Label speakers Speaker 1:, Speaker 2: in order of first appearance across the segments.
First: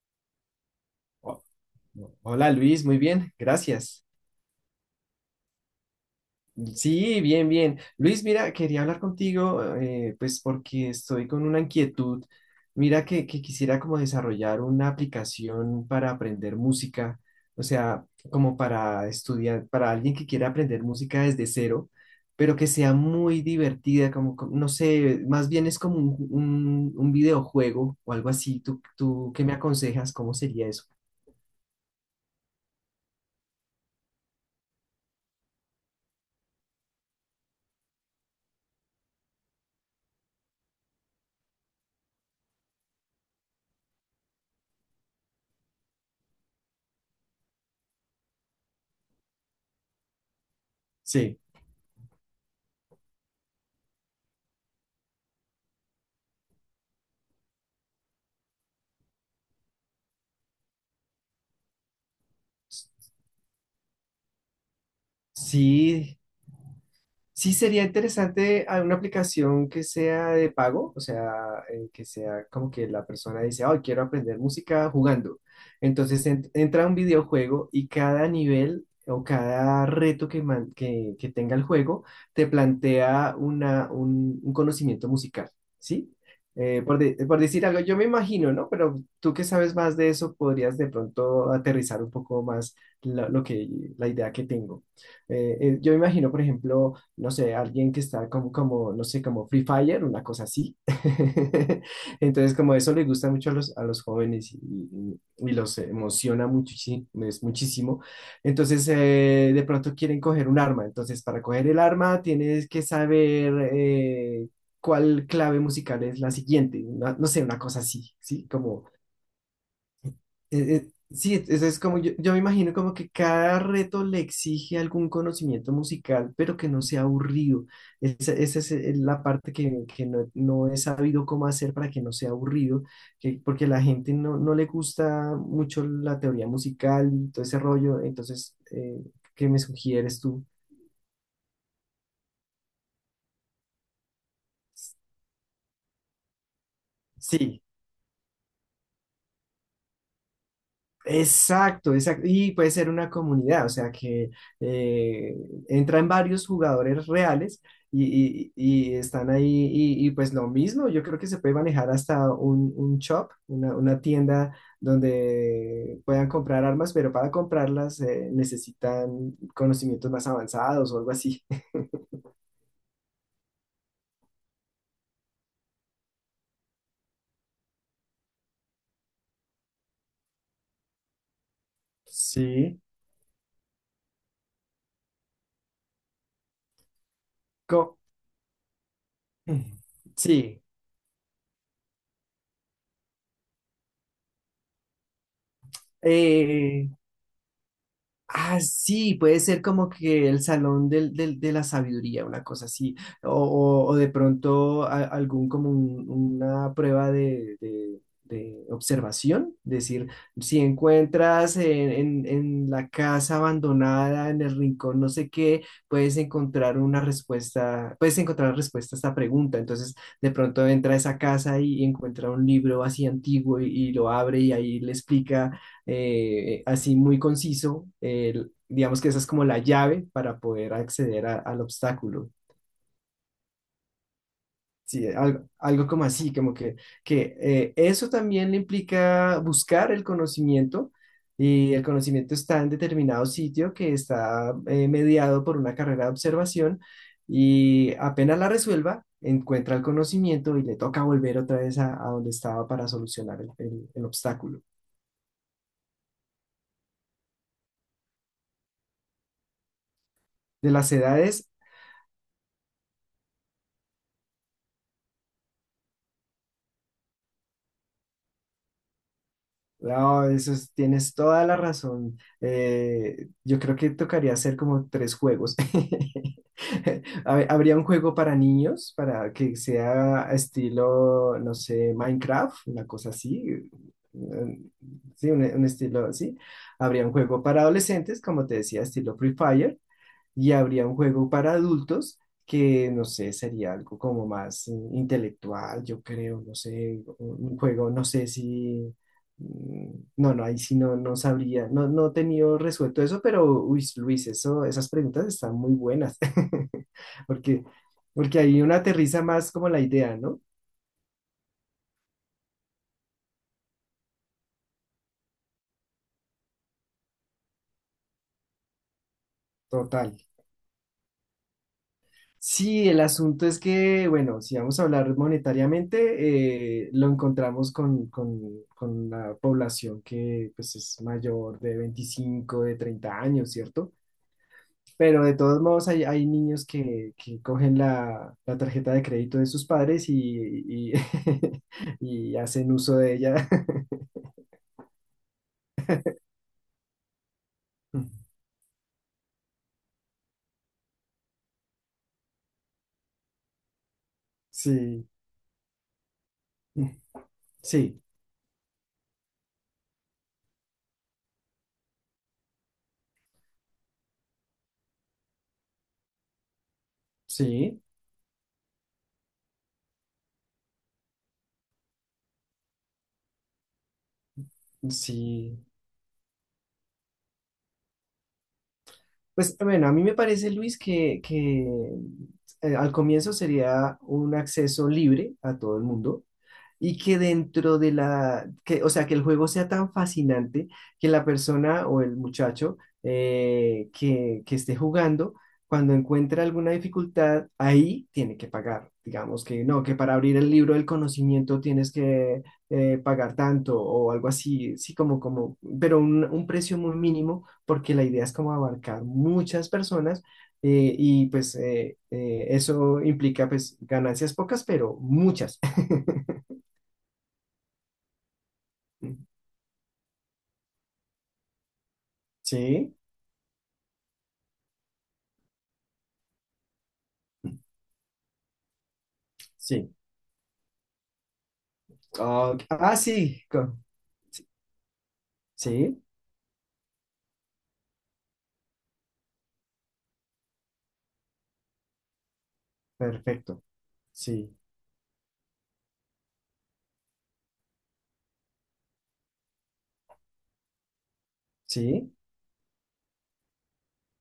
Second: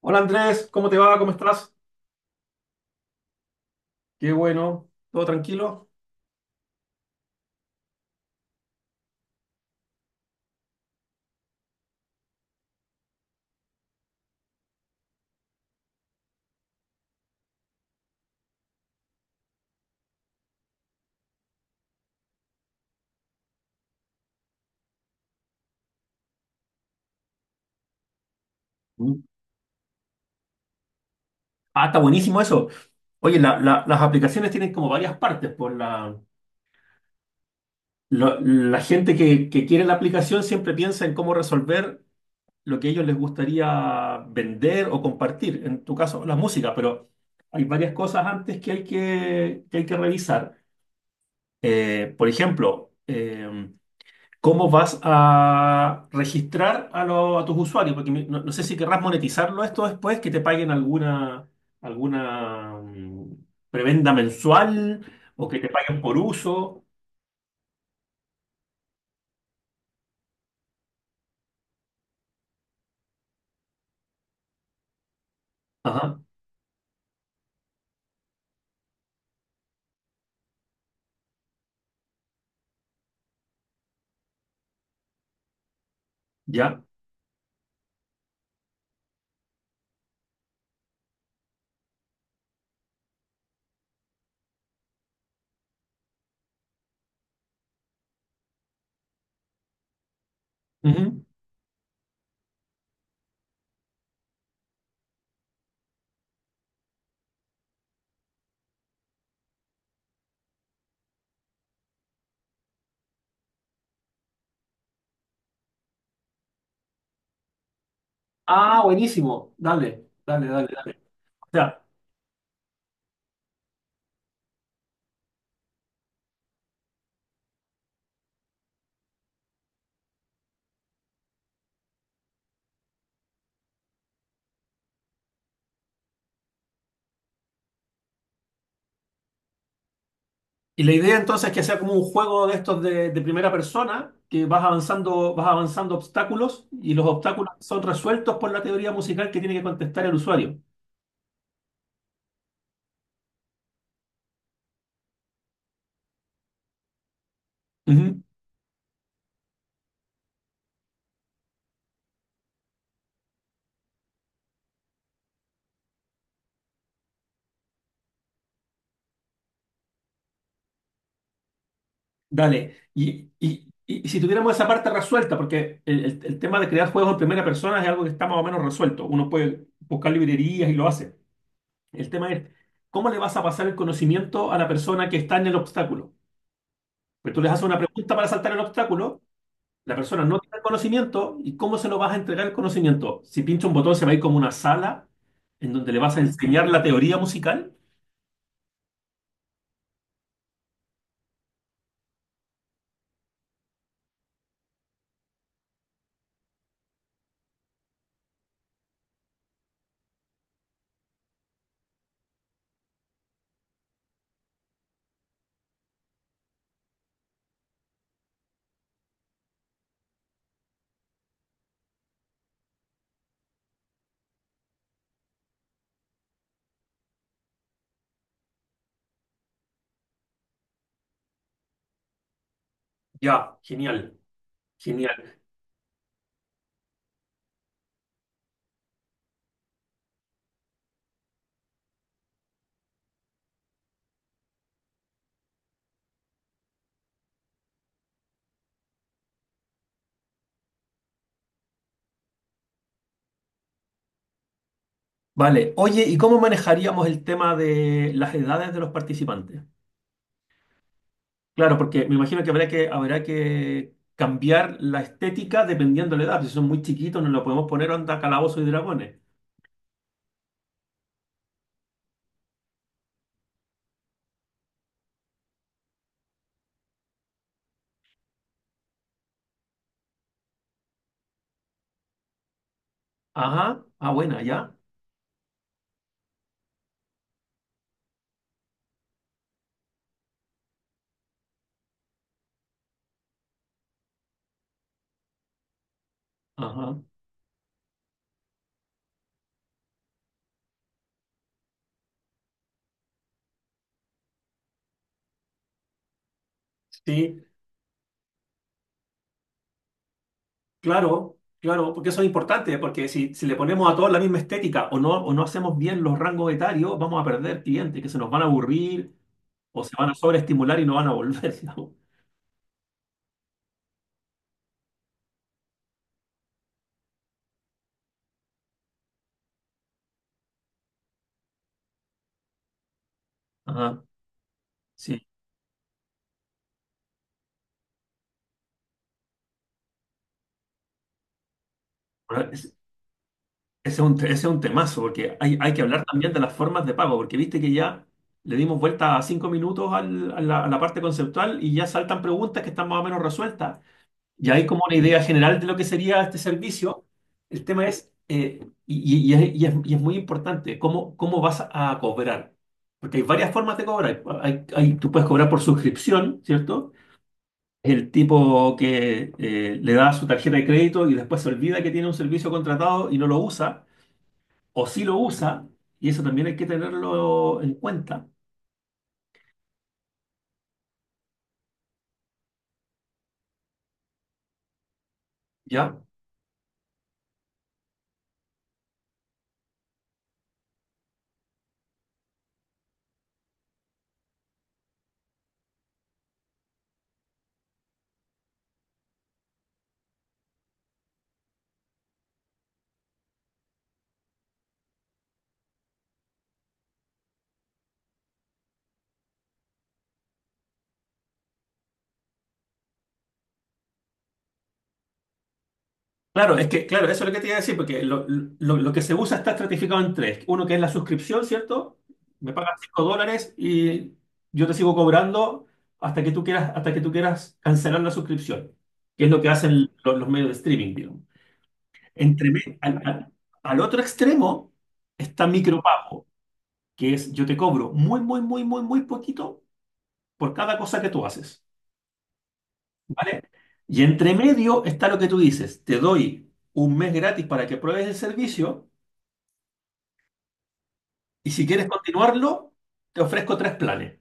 Speaker 1: Hola Andrés, ¿cómo te va? ¿Cómo
Speaker 2: Ho-
Speaker 1: estás?
Speaker 2: Hola Luis, muy bien, gracias.
Speaker 1: Qué bueno, ¿todo tranquilo?
Speaker 2: Sí, bien, bien. Luis, mira, quería hablar contigo, pues porque estoy con una inquietud. Mira que quisiera como desarrollar una aplicación para aprender música, o sea, como para estudiar, para alguien que quiera aprender música desde cero, pero que sea muy divertida, como, no sé, más bien es como un, un videojuego o algo así. ¿Tú,
Speaker 1: Mm.
Speaker 2: tú qué me aconsejas? ¿Cómo sería eso?
Speaker 1: Ah, está buenísimo eso. Oye, las aplicaciones tienen como varias partes. La gente que quiere la aplicación siempre piensa en cómo resolver lo que a ellos les gustaría vender o compartir. En tu caso, la música, pero hay varias cosas antes que hay que hay que revisar.
Speaker 2: Sí.
Speaker 1: Por ejemplo, cómo vas a registrar a tus usuarios, porque no sé si querrás monetizarlo esto después, que te paguen alguna, alguna mm, prebenda mensual o que te paguen por
Speaker 2: Sí,
Speaker 1: uso.
Speaker 2: Sí, sería interesante a una aplicación que sea de pago, o sea, que sea como que la persona dice, oh, quiero aprender música jugando.
Speaker 1: Ajá,
Speaker 2: Entonces entra a un videojuego y cada nivel o cada reto que tenga el juego te plantea una, un conocimiento musical, ¿sí?
Speaker 1: ya.
Speaker 2: Por, por decir algo, yo me imagino, ¿no? Pero tú que sabes más de eso, podrías de pronto aterrizar un poco más lo que, la idea que tengo. Yo me imagino, por ejemplo, no sé, alguien que está como, como, no sé, como Free Fire, una cosa así.
Speaker 1: Ujú.
Speaker 2: Entonces, como eso le gusta mucho a los jóvenes y los emociona muchísimo, es muchísimo. Entonces, de pronto quieren coger un arma. Entonces, para coger el arma tienes que saber cuál clave musical es la siguiente. No sé, una cosa así, ¿sí?
Speaker 1: Ah,
Speaker 2: Como
Speaker 1: buenísimo. Dale, dale, dale, dale.
Speaker 2: sí,
Speaker 1: O
Speaker 2: es
Speaker 1: sea,
Speaker 2: como yo me imagino como que cada reto le exige algún conocimiento musical, pero que no sea aburrido. Esa es la parte que no, no he sabido cómo hacer para que no sea aburrido, que, porque a la gente no, no le gusta mucho la teoría musical y todo ese rollo. Entonces, ¿qué me sugieres tú?
Speaker 1: y la idea entonces es que sea como un juego de estos de primera persona, que vas avanzando obstáculos y los obstáculos
Speaker 2: Sí,
Speaker 1: son resueltos por la teoría musical que tiene que contestar el usuario.
Speaker 2: exacto, exacto. Y puede ser una comunidad, o sea que eh, entran varios jugadores reales
Speaker 1: Ujú.
Speaker 2: y están ahí y pues lo mismo, yo creo que se puede manejar hasta un shop, una tienda donde puedan comprar armas, pero para comprarlas necesitan conocimientos más avanzados o algo así.
Speaker 1: Dale, y si tuviéramos esa parte resuelta, porque el tema de crear juegos en primera persona es algo que está más o menos resuelto, uno puede buscar librerías y lo hace. El tema es,
Speaker 2: Sí.
Speaker 1: ¿cómo le vas a pasar el conocimiento a la persona que está en el obstáculo? Pues tú les haces una
Speaker 2: Co-
Speaker 1: pregunta para saltar el obstáculo, la persona no tiene
Speaker 2: sí.
Speaker 1: el conocimiento, ¿y cómo se lo vas a entregar el conocimiento? Si pincha un botón se va a ir como una sala en donde le vas a enseñar la
Speaker 2: Eh,
Speaker 1: teoría musical.
Speaker 2: ah, sí, puede ser como que el salón del, de la sabiduría, una cosa así, o, o de pronto algún como una prueba de, de observación, decir, si encuentras en, en la casa abandonada, en el rincón, no sé qué, puedes encontrar una respuesta, puedes encontrar respuesta a esta pregunta, entonces de pronto entra a esa casa y encuentra un libro así antiguo y lo abre y ahí le explica así muy conciso, digamos que esa es como la llave para poder acceder al obstáculo.
Speaker 1: Ya, genial,
Speaker 2: Sí,
Speaker 1: genial.
Speaker 2: algo, algo como así, como que eso también le implica buscar el conocimiento y el conocimiento está en determinado sitio que está mediado por una carrera de observación y apenas la resuelva, encuentra el conocimiento y le toca volver otra vez a donde estaba para solucionar el, el obstáculo.
Speaker 1: Vale, oye, ¿y cómo manejaríamos el tema de las edades de los participantes?
Speaker 2: De las edades,
Speaker 1: Claro, porque me imagino que habrá que cambiar la estética dependiendo de la edad. Si son muy chiquitos, no lo podemos poner onda calabozos y dragones.
Speaker 2: no, tienes toda la razón. Yo creo que tocaría hacer como tres juegos. A ver, habría un juego para niños, para que sea estilo, no sé, Minecraft, una cosa así.
Speaker 1: Ajá, ah, buena, ya.
Speaker 2: Sí, un estilo así. Habría un juego para adolescentes, como te decía, estilo Free Fire y habría un juego para adultos que, no sé, sería algo como más intelectual, yo creo, no
Speaker 1: Ajá,
Speaker 2: sé, un juego, no sé si, mm, no, no, ahí sí no, no sabría, no, no he tenido resuelto eso, pero, uy, Luis, eso, esas preguntas están muy buenas,
Speaker 1: sí,
Speaker 2: porque, porque ahí uno aterriza más como la idea, ¿no?
Speaker 1: claro, claro, porque eso es importante, porque si le ponemos a todos la misma estética o no hacemos bien los rangos etarios, vamos a perder clientes que se nos van a aburrir o se van
Speaker 2: Total.
Speaker 1: a sobreestimular y no van a volver, digamos.
Speaker 2: Sí, el asunto es que, bueno, si vamos a hablar monetariamente, lo encontramos con la población que pues, es mayor de 25, de 30 años, ¿cierto?
Speaker 1: Ajá,
Speaker 2: Pero de todos modos hay, hay niños que cogen la, la tarjeta de crédito de sus padres y, y hacen
Speaker 1: sí.
Speaker 2: uso de ella.
Speaker 1: Ese es un temazo, porque hay que hablar también de las formas de pago, porque viste que ya le dimos vuelta a 5 minutos a la parte conceptual y ya saltan preguntas que están más o menos resueltas. Ya hay como una
Speaker 2: Sí,
Speaker 1: idea general de lo que sería este servicio. El tema
Speaker 2: sí,
Speaker 1: es, y es muy importante, cómo vas a cobrar. Porque hay varias formas de cobrar. Tú puedes cobrar por suscripción, ¿cierto?
Speaker 2: sí,
Speaker 1: El tipo que le da su tarjeta de crédito y después se olvida que tiene un servicio contratado y no lo usa o si lo
Speaker 2: sí.
Speaker 1: usa, y eso también hay que tenerlo en cuenta.
Speaker 2: Pues bueno, a mí me parece, Luis, que, al comienzo sería un acceso libre a todo el
Speaker 1: ¿Ya?
Speaker 2: mundo y que dentro de la, que, o sea, que el juego sea tan fascinante que la persona o el muchacho que esté jugando, cuando encuentra alguna dificultad, ahí tiene que pagar. Digamos que no, que para abrir el libro del conocimiento tienes que pagar tanto o algo así, sí, como, como, pero un precio muy mínimo, porque la idea es como abarcar muchas personas y pues eso implica pues ganancias pocas, pero muchas.
Speaker 1: Claro, es que, claro, eso es lo que te iba a decir, porque lo que se usa está estratificado en tres. Uno que es la suscripción, ¿cierto? Me pagas
Speaker 2: Sí,
Speaker 1: $5 y yo te sigo cobrando hasta que tú quieras cancelar la suscripción, que es lo que hacen
Speaker 2: sí.
Speaker 1: los medios de streaming, digamos. Entre,
Speaker 2: Ok.
Speaker 1: me-
Speaker 2: Ah,
Speaker 1: al, al-
Speaker 2: sí.
Speaker 1: al otro extremo está
Speaker 2: Sí,
Speaker 1: micropago, que es yo te cobro muy, muy, muy, muy, muy poquito por cada cosa que tú haces. ¿Vale?
Speaker 2: perfecto.
Speaker 1: Y entre
Speaker 2: Sí,
Speaker 1: medio está lo que tú dices, te doy un mes gratis para que pruebes el servicio y si quieres
Speaker 2: sí,
Speaker 1: continuarlo, te ofrezco tres planes.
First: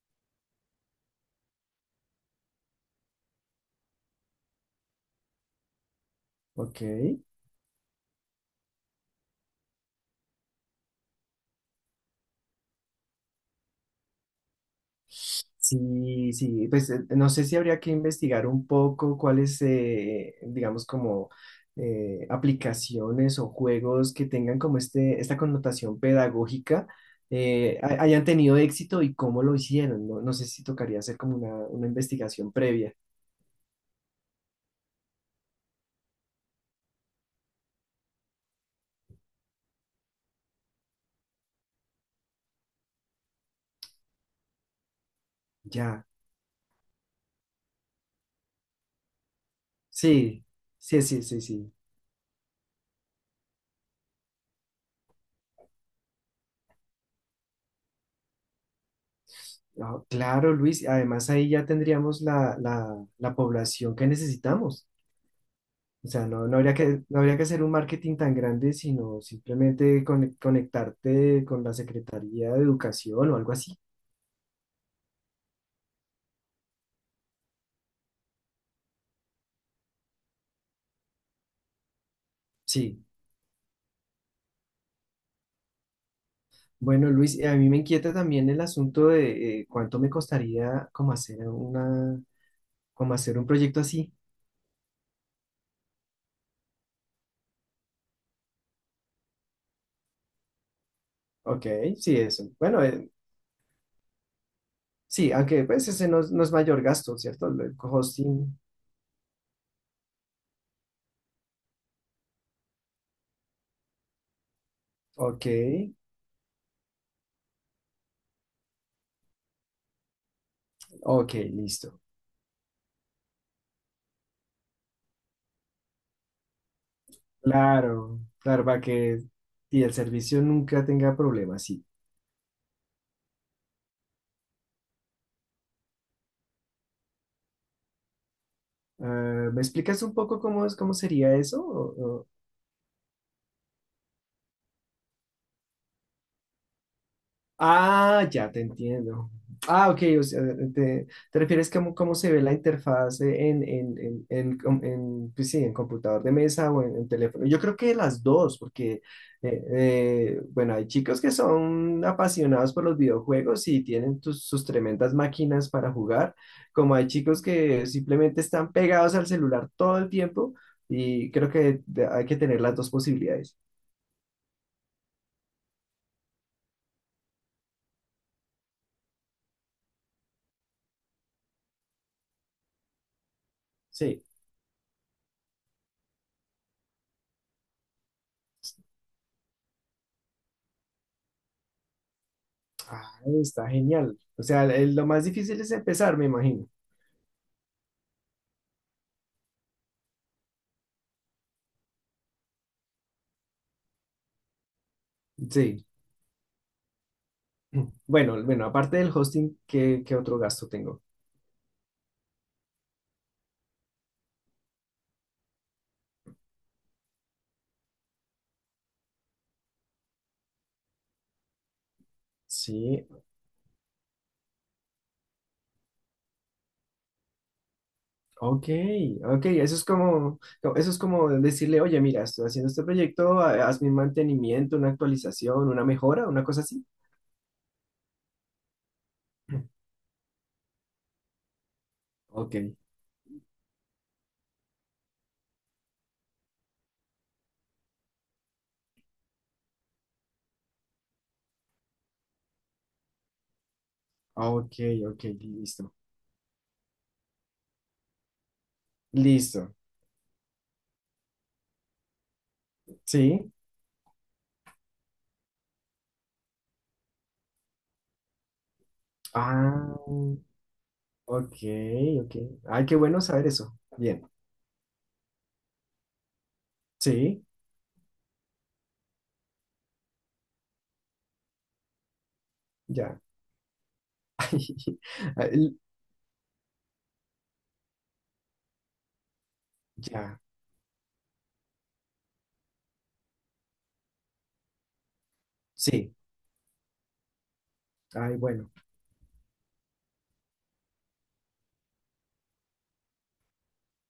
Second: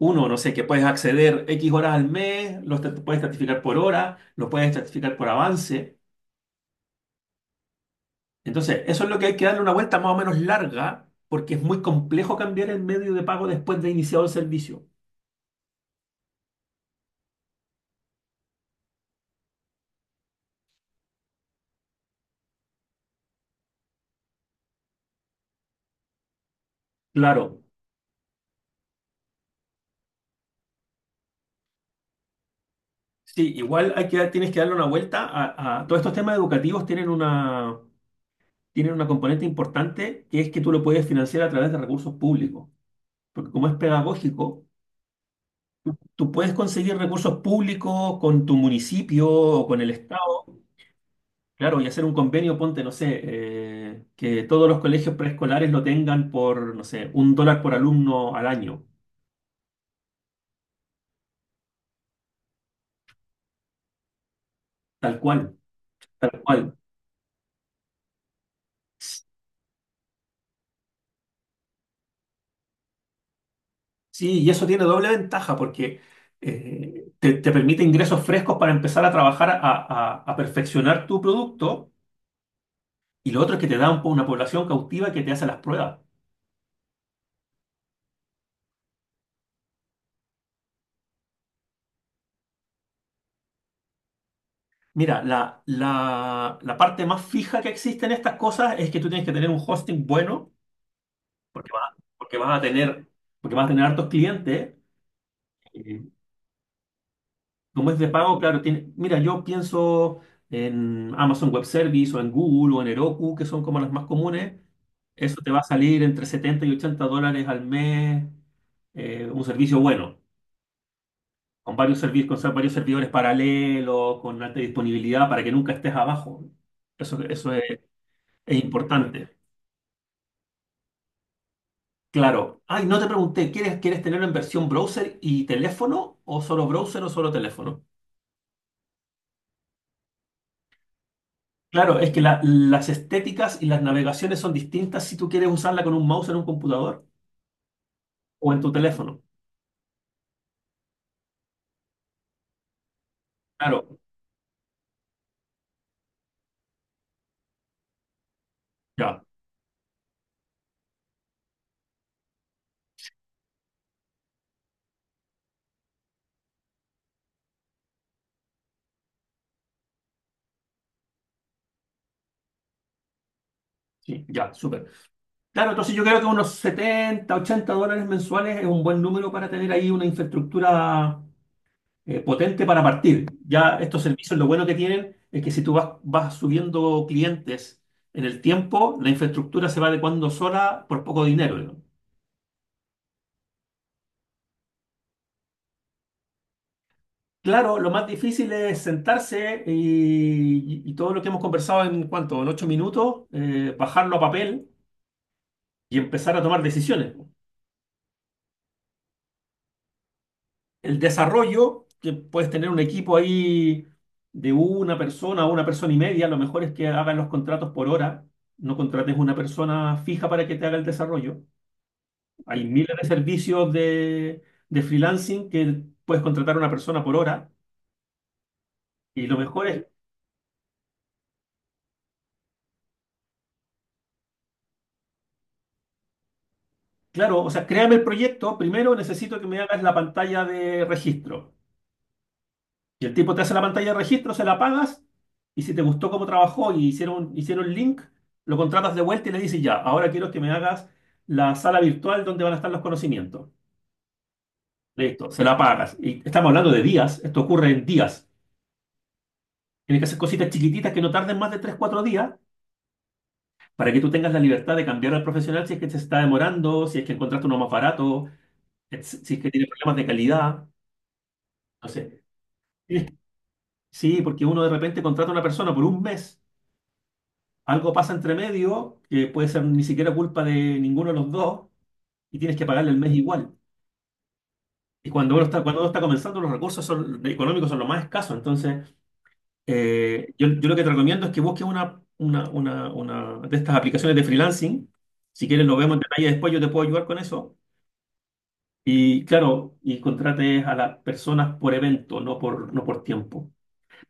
Speaker 1: Uno, no sé, que puedes acceder X horas al mes, puedes certificar por hora, lo puedes certificar por avance.
Speaker 2: ok.
Speaker 1: Entonces, eso es lo que hay que darle una vuelta más o menos larga porque es muy complejo cambiar el medio de pago después de iniciado el servicio.
Speaker 2: Sí, sí, pues no sé si habría que investigar un poco cuáles, digamos, como aplicaciones o juegos que tengan como este, esta connotación pedagógica
Speaker 1: Claro,
Speaker 2: hayan tenido éxito y cómo lo hicieron. No, no sé si tocaría hacer como una investigación previa.
Speaker 1: sí, igual hay tienes que darle una vuelta todos estos temas educativos tienen una componente importante que es que tú lo puedes financiar a través de recursos públicos, porque como es pedagógico,
Speaker 2: Ya,
Speaker 1: tú puedes conseguir recursos públicos con tu municipio o con el Estado,
Speaker 2: sí, sí, sí, sí, sí.
Speaker 1: claro, y hacer un convenio, ponte, no sé, que todos los colegios preescolares lo tengan por, no sé, $1 por alumno al año,
Speaker 2: Ah, claro, Luis, además ahí ya tendríamos la, la población que necesitamos.
Speaker 1: tal cual,
Speaker 2: O sea,
Speaker 1: tal
Speaker 2: no, no habría
Speaker 1: cual.
Speaker 2: que, no habría que hacer un marketing tan grande, sino simplemente conectarte con la Secretaría de Educación o algo así.
Speaker 1: Sí, y eso tiene doble ventaja porque te permite ingresos frescos para empezar a trabajar a perfeccionar tu producto.
Speaker 2: Sí.
Speaker 1: Y lo otro es que te da una población cautiva que te hace las pruebas.
Speaker 2: Bueno, Luis, a mí me inquieta también el asunto de cuánto me costaría como hacer una, como hacer un proyecto así.
Speaker 1: Mira, la parte más fija que existe en estas cosas es que tú tienes que tener un hosting bueno,
Speaker 2: Ok,
Speaker 1: porque vas,
Speaker 2: sí,
Speaker 1: porque
Speaker 2: eso.
Speaker 1: vas a
Speaker 2: Bueno,
Speaker 1: tener, porque vas a tener hartos clientes.
Speaker 2: sí, aunque pues
Speaker 1: Eh,
Speaker 2: ese no, es no es mayor gasto, ¿cierto? El
Speaker 1: Como es de pago,
Speaker 2: hosting.
Speaker 1: claro, tiene, mira, yo pienso en Amazon Web Service o en Google o en Heroku, que son como las más comunes. Eso
Speaker 2: Ok,
Speaker 1: te va a salir entre 70 y 80 dólares al mes, un servicio bueno,
Speaker 2: ok,
Speaker 1: con varios
Speaker 2: listo.
Speaker 1: servidores, varios servidores paralelos, con alta disponibilidad para que nunca estés abajo. Eso, eso es,
Speaker 2: Claro,
Speaker 1: es
Speaker 2: claro, para que
Speaker 1: importante.
Speaker 2: y el servicio nunca tenga problemas, sí.
Speaker 1: Claro. Ay, no te pregunté, ¿quieres tenerlo en versión browser y teléfono o solo browser o solo teléfono?
Speaker 2: Ah, ¿me explicas un poco cómo es, cómo sería eso?
Speaker 1: Claro, es que
Speaker 2: O,
Speaker 1: las estéticas y las navegaciones son distintas si tú quieres usarla con un mouse en un computador
Speaker 2: ah, ya
Speaker 1: o en
Speaker 2: te
Speaker 1: tu teléfono.
Speaker 2: entiendo. Ah, ok, o sea, te refieres cómo cómo se ve la interfaz
Speaker 1: Claro,
Speaker 2: en, en, pues sí, en computador de mesa o en teléfono. Yo creo que las dos, porque,
Speaker 1: ya,
Speaker 2: eh, bueno, hay chicos que son apasionados por los videojuegos y tienen sus tremendas máquinas para jugar, como hay chicos que simplemente están pegados al celular todo el tiempo y creo que hay que tener las dos posibilidades.
Speaker 1: sí, ya, súper. Claro, entonces yo creo que unos 70 80 dólares mensuales es un buen número para tener ahí una infraestructura potente para partir. Ya estos
Speaker 2: Sí.
Speaker 1: servicios, lo bueno que tienen es que si tú vas subiendo clientes en el tiempo, la infraestructura se va adecuando sola por poco dinero. ¿No?
Speaker 2: Ah, está genial. O sea, lo más difícil es empezar, me imagino.
Speaker 1: Claro, lo más difícil es sentarse y todo lo que hemos conversado en 8 minutos, bajarlo a papel
Speaker 2: Sí.
Speaker 1: y empezar a tomar decisiones.
Speaker 2: Bueno, bueno, aparte del hosting, ¿qué, qué otro gasto
Speaker 1: El
Speaker 2: tengo?
Speaker 1: desarrollo, que puedes tener un equipo ahí de una persona o una persona y media, lo mejor es que hagan los contratos por hora, no contrates una persona fija para que te haga el desarrollo. Hay miles de
Speaker 2: Sí,
Speaker 1: servicios de freelancing que puedes contratar a una persona por hora.
Speaker 2: ok,
Speaker 1: Y lo
Speaker 2: ok,
Speaker 1: mejor
Speaker 2: eso es
Speaker 1: es,
Speaker 2: como, no, eso es como decirle, oye, mira, estoy haciendo este proyecto, hazme un mantenimiento, una actualización, una mejora, una cosa así.
Speaker 1: claro, o sea, créame el proyecto. Primero necesito que me hagas la pantalla de registro.
Speaker 2: Ok,
Speaker 1: Y el tipo te hace la pantalla de registro, se la pagas. Y si te gustó cómo trabajó y hicieron el link, lo contratas de vuelta y le dices ya, ahora quiero que me hagas la sala virtual donde van a estar los conocimientos.
Speaker 2: ok, ok,
Speaker 1: Listo, se la
Speaker 2: listo.
Speaker 1: pagas. Y estamos hablando de días. Esto ocurre en días.
Speaker 2: Listo,
Speaker 1: Tienes que hacer cositas chiquititas que no tarden más de tres cuatro días
Speaker 2: sí.
Speaker 1: para que tú tengas la libertad de cambiar al profesional si es que se está demorando, si es que encontraste uno más barato, si es que tiene
Speaker 2: Ah,
Speaker 1: problemas de calidad.
Speaker 2: ok,
Speaker 1: No sé.
Speaker 2: ok. Ay, qué
Speaker 1: Sí,
Speaker 2: bueno saber eso.
Speaker 1: sí,
Speaker 2: Bien,
Speaker 1: porque uno de repente contrata a una persona por un mes,
Speaker 2: sí,
Speaker 1: algo pasa entre medio, que puede ser ni siquiera culpa de ninguno de los dos, y tienes que pagarle el mes
Speaker 2: ya.
Speaker 1: igual. Y cuando uno está,
Speaker 2: Ay,
Speaker 1: cuando uno está comenzando, los recursos económicos son los más escasos. Entonces,
Speaker 2: ya,
Speaker 1: yo lo que te recomiendo es que busques una de estas aplicaciones de freelancing. Si quieres, lo vemos en
Speaker 2: sí,
Speaker 1: detalle después, yo te puedo ayudar con eso.
Speaker 2: ay, bueno.
Speaker 1: Y claro, y contrates a las personas por evento, no por, tiempo.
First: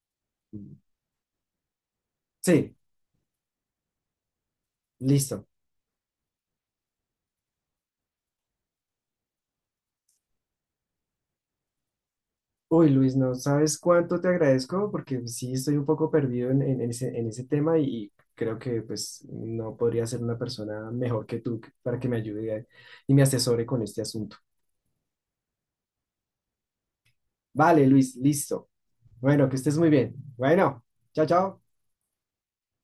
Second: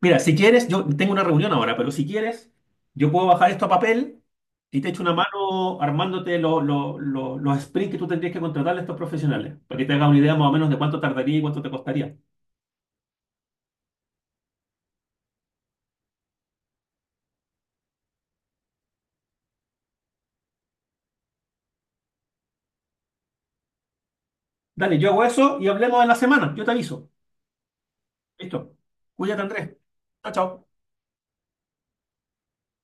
Speaker 1: Mira, si quieres, yo tengo una reunión ahora, pero si quieres,
Speaker 2: Sí,
Speaker 1: yo puedo bajar esto a papel y te echo una
Speaker 2: listo.
Speaker 1: mano armándote los sprints que tú tendrías que contratarle a estos profesionales, para que te hagas una idea más o menos de cuánto tardaría y cuánto te costaría.
Speaker 2: Uy, Luis, no sabes cuánto te agradezco porque sí estoy un poco perdido en, en ese tema y creo que pues no podría ser una persona mejor que tú para que me ayude y me asesore con este asunto.
Speaker 1: Dale, yo hago eso y hablemos en la semana. Yo te aviso.
Speaker 2: Vale, Luis, listo.
Speaker 1: Listo. Cuídate,
Speaker 2: Bueno, que
Speaker 1: Andrés.
Speaker 2: estés muy bien.
Speaker 1: Chao, chao.
Speaker 2: Bueno, chao, chao.